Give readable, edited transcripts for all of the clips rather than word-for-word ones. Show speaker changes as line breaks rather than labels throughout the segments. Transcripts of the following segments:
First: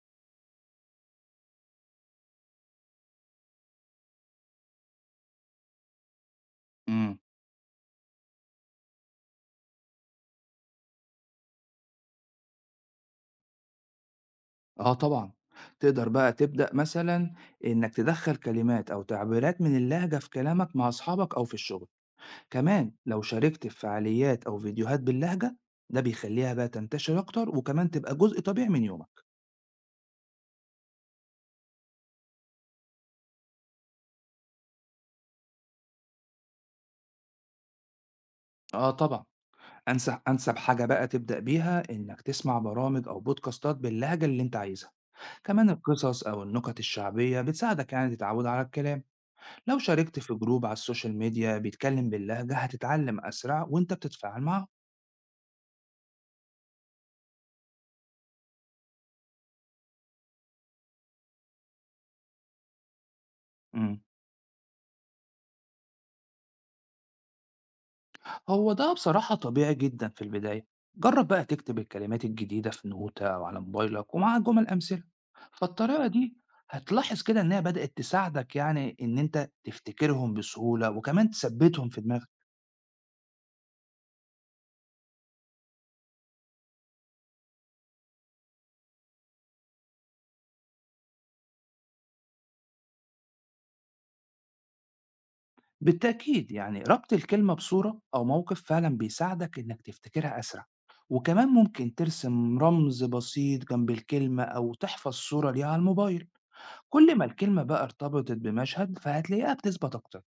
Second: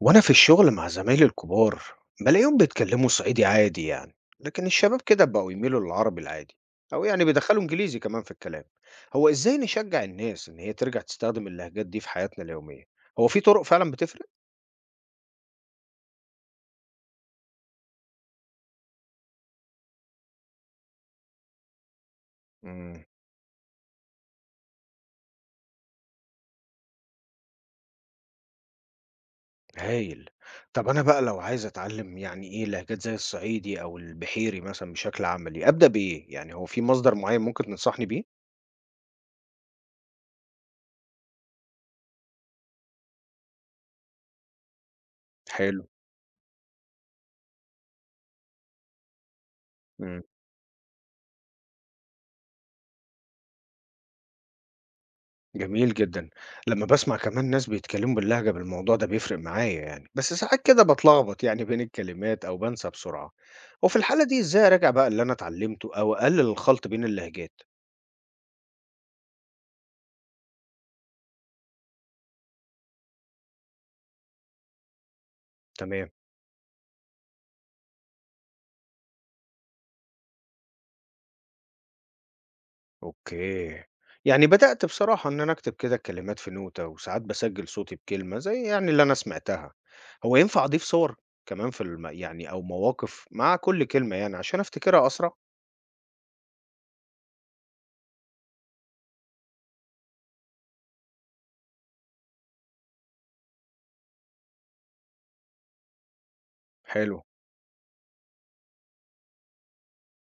وأنا في الشغل مع زمايلي الكبار بلاقيهم بيتكلموا صعيدي عادي يعني، لكن الشباب كده بقوا يميلوا للعربي العادي أو
إمم.
يعني بيدخلوا إنجليزي كمان في الكلام. هو إزاي نشجع الناس إن هي ترجع تستخدم اللهجات دي في حياتنا اليومية؟ هو في طرق فعلا بتفرق؟
آه طبعًا. تقدر بقى تبدأ مثلًا إنّك تدخّل كلمات أو تعبيرات من اللهجة في كلامك مع أصحابك أو في الشغل. كمان
مم.
لو شاركت في فعاليات أو فيديوهات باللهجة، ده بيخلّيها بقى تنتشر أكتر وكمان تبقى جزء طبيعي من يومك.
هايل. طب أنا بقى لو عايز أتعلم يعني إيه لهجات زي الصعيدي أو البحيري مثلا بشكل عملي، أبدأ بإيه؟ يعني هو في مصدر معين ممكن تنصحني بيه؟
آه طبعًا. أنسب حاجة بقى تبدأ بيها إنّك تسمع برامج أو بودكاستات باللهجة اللي أنت عايزها. كمان
حلو.
القصص أو النكت الشعبية بتساعدك يعني تتعوّد على الكلام. لو شاركت
مم.
في جروب على السوشيال ميديا بيتكلّم باللهجة، هتتعلّم أسرع وأنت بتتفاعل معاهم.
جميل جدًا. لمّا باسمع كمان ناس بيتكلموا باللهجة بالموضوع ده بيفرق معايا يعني، بس ساعات كده باتلخبط يعني بين الكلمات أو بانسى بسرعة. وفي
إمم.
الحالة دي إزاي أراجع بقى اللي أنا اتعلمته أو أقلل الخلط بين اللهجات؟
هو ده بصراحة طبيعي جدًا في البداية، جرّب بقى تكتب الكلمات الجديدة في نوتة أو على موبايلك ومعاها جُمل أمثلة، فالطريقة
تمام.
دي هتلاحظ كده إنها بدأت تساعدك يعني إن أنت تفتكرهم بسهولة وكمان تثبّتهم في دماغك،
أوكي. يعني بدأت بصراحة إن أنا أكتب كده الكلمات في نوتة، وساعات باسجل صوتي بكلمة زي يعني اللي أنا سمعتها. هو ينفع أضيف صور كمان في الم يعني أو مواقف مع كل كلمة يعني عشان أفتكرها أسرع؟
بالتأكيد يعني ربط الكلمة بصورة أو موقف فعلًا بيساعدك إنك تفتكرها أسرع، وكمان ممكن ترسم رمز بسيط جنب الكلمة أو تحفظ صورة ليها على الموبايل، كل
حلو.
ما الكلمة بقى ارتبطت بمشهد فهتلاقيها بتثبت أكتر.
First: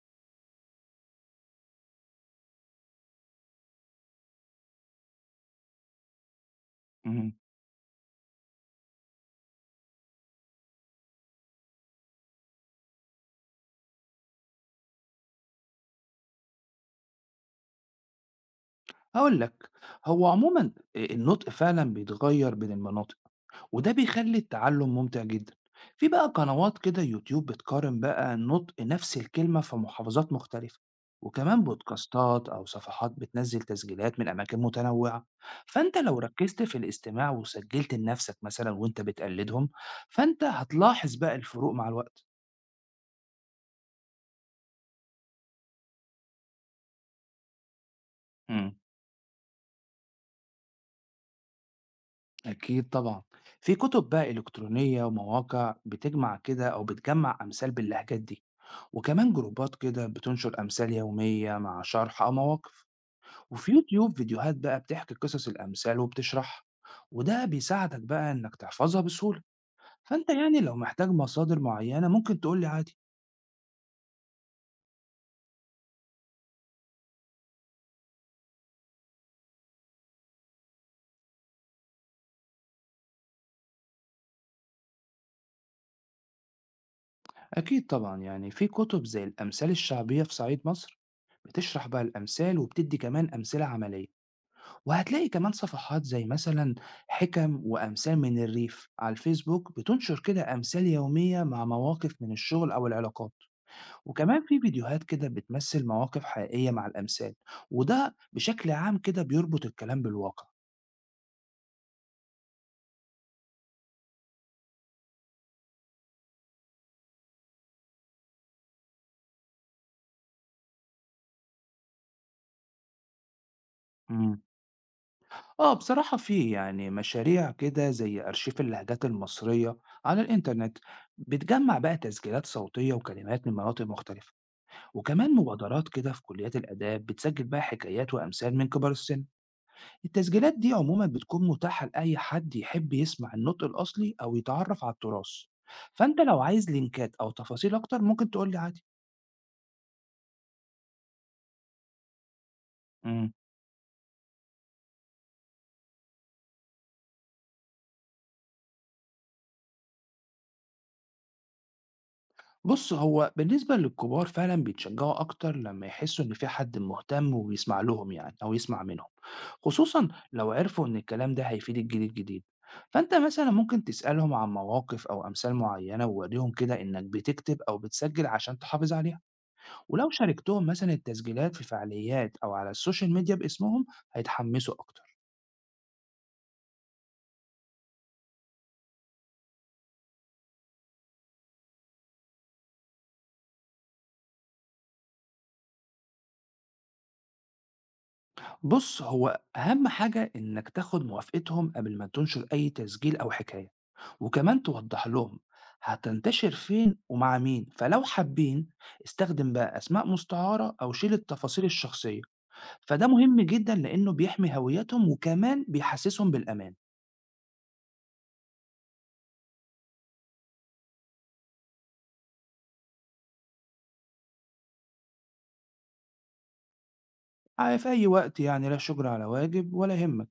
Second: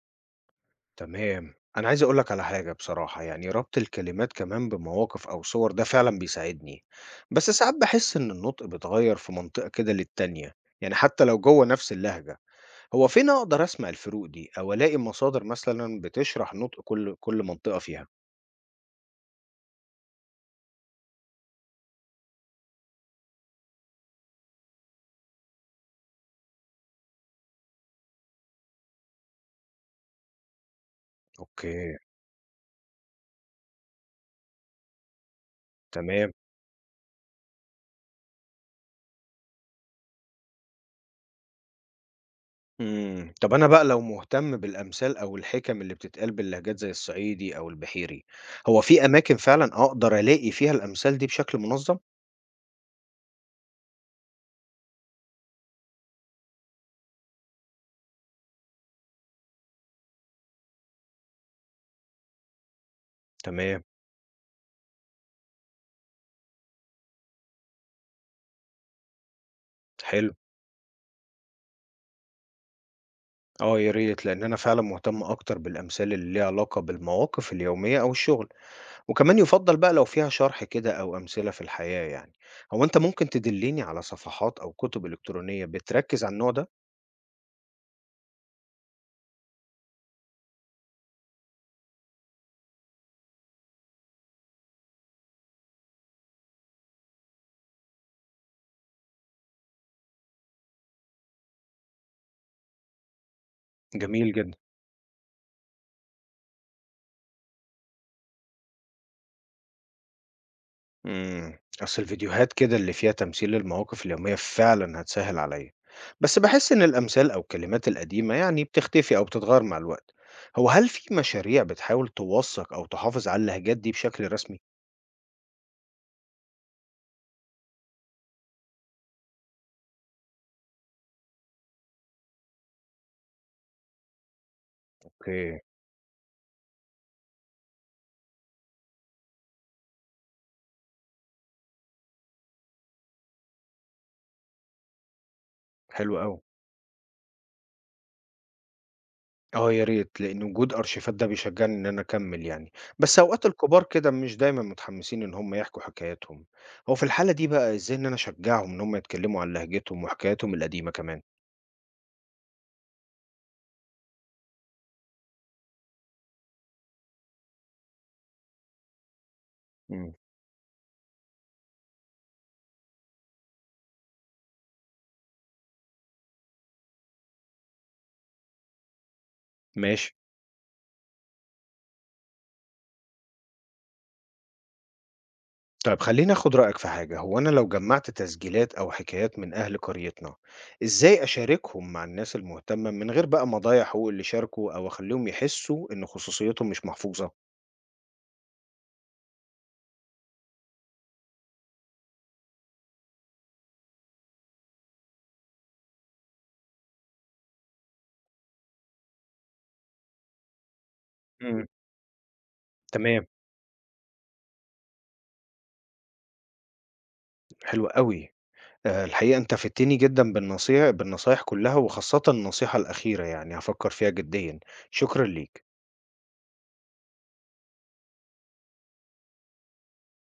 تمام. أنا عايز أقول لك على حاجة بصراحة، يعني ربط الكلمات كمان بمواقف أو صور ده فعلًا بيساعدني،
اهم.
بس ساعات باحس إن النطق بيتغير في منطقة كده للتانية، يعني حتى لو جوه نفس اللهجة. هو فين أقدر أسمع الفروق دي أو ألاقي مصادر مثلًا بتشرح نطق كل منطقة فيها؟
هاقول لك، هو عمومًا النطق فعلًا بيتغيّر بين المناطق، وده بيخلّي التعلُّم ممتع جدًا. في بقى قنوات كده يوتيوب بتقارن بقى نطق نفس الكلمة في محافظات مختلفة، وكمان
أوكي.
بودكاستات أو صفحات بتنزّل تسجيلات من أماكن متنوّعة. فأنت لو
تمام.
ركّزت في الاستماع وسجّلت لنفسك مثلًا وأنت بتقلّدهم، فأنت هتلاحظ بقى الفروق مع الوقت.
إمم، طب أنا بقى لو مهتم بالأمثال أو الحِكَم اللي بتتقال باللهجات زي الصعيدي أو البحيري،
إمم.
هو في أماكن فعلًا أقدر ألاقي فيها الأمثال دي بشكل منظم؟
أكيد طبعًا، في كتب بقى إلكترونية ومواقع بتجمع كده أو بتجمّع أمثال باللهجات دي، وكمان جروبات كده بتنشر أمثال يومية مع شرح أو مواقف، وفي
تمام.
يوتيوب فيديوهات بقى بتحكي قصص الأمثال وبتشرحها، وده بيساعدك بقى إنك تحفظها بسهولة، فأنت
حلو.
يعني لو محتاج مصادر معينة ممكن تقول لي عادي.
آه يا ريت، لأن أنا فعلا مهتم أكتر بالأمثال اللي ليها علاقة بالمواقف اليومية أو الشغل، وكمان يفضل بقى لو فيها شرح كده أو أمثلة في الحياة يعني. هو أنت ممكن تدلني على صفحات أو كتب إلكترونية بتركز على النوع ده؟
أكيد طبعًا، يعني في كتب زي الأمثال الشعبية في صعيد مصر بتشرح بقى الأمثال وبتدي كمان أمثلة عملية. وهتلاقي كمان صفحات زي مثلا حكم وأمثال من الريف على الفيسبوك بتنشر كده أمثال يومية مع مواقف من الشغل أو العلاقات،
جميل
وكمان
جدا.
في فيديوهات كده بتمثل مواقف حقيقية مع الأمثال، وده بشكل عام كده بيربط الكلام بالواقع.
امم، أصل الفيديوهات كده اللي فيها تمثيل للمواقف اليومية فعلا هتسهل عليا، بس بحس إن الأمثال أو الكلمات القديمة يعني بتختفي أو بتتغير مع الوقت. هو هل في مشاريع بتحاول توثق أو تحافظ على اللهجات دي بشكل
مم.
رسمي؟
اه بصراحة في يعني مشاريع كده زي أرشيف اللهجات المصرية على الإنترنت بتجمع بقى تسجيلات صوتية وكلمات من مناطق مختلفة، وكمان
اوكي.
مبادرات كده في كليات الآداب بتسجل بقى حكايات وأمثال من كبار السن. التسجيلات دي عموما بتكون متاحة لأي حد يحب يسمع النطق الأصلي أو يتعرف على التراث.
حلو
فأنت
أوي.
لو عايز لينكات أو تفاصيل أكتر ممكن تقولي عادي.
آه يا ريت، لإن وجود أرشيفات ده بيشجّعني إن أنا أكمّل يعني، بس
امم.
أوقات الكبار كده مش دايمًا متحمّسين إن هم يحكوا حكاياتهم. هو في الحالة دي بقى إزاي إن أنا أشجّعهم إن هم يتكلّموا عن لهجتهم وحكاياتهم القديمة كمان؟
بص، هو بالنسبة للكبار فعلا بيتشجعوا أكتر لما يحسوا إن في حد مهتم وبيسمع لهم يعني أو يسمع منهم، خصوصا
إمم.
لو عرفوا إن الكلام ده هيفيد الجيل الجديد. فأنت مثلا ممكن تسألهم عن مواقف أو أمثال معينة ووريهم كده إنك بتكتب أو بتسجل عشان تحافظ عليها،
ماشي.
ولو شاركتهم مثلا التسجيلات في فعاليات أو على السوشيال ميديا باسمهم هيتحمسوا أكتر.
طيب خلّيني آخُد رأيك في حاجة، هو أنا لو جمّعت تسجيلات أو حكايات من أهل قريتنا، إزاي أشاركهم مع الناس المهتمة من غير بقى ما أضيّع حقوق اللي شاركوا أو أخلّيهم يحسّوا إن خصوصيتهم مش محفوظة؟
بص، هو أهم حاجة إنك تاخد موافقتهم قبل ما تنشر أي تسجيل أو حكاية، وكمان توضح لهم هتنتشر فين ومع مين، فلو حابين استخدم بقى أسماء مستعارة أو شيل
إمم.
التفاصيل الشخصية. فده
تمام.
مهم جدا لأنه بيحمي هويتهم وكمان بيحسسهم بالأمان.
حلو أوي. الحقيقة أنت فدتني جدًا بالنصايح كلّها، وخاصةً النصيحة الأخيرة يعني هافكّر فيها جديًا. شكرًا ليك.
في أي وقت يعني، لا شكر على واجب ولا يهمك.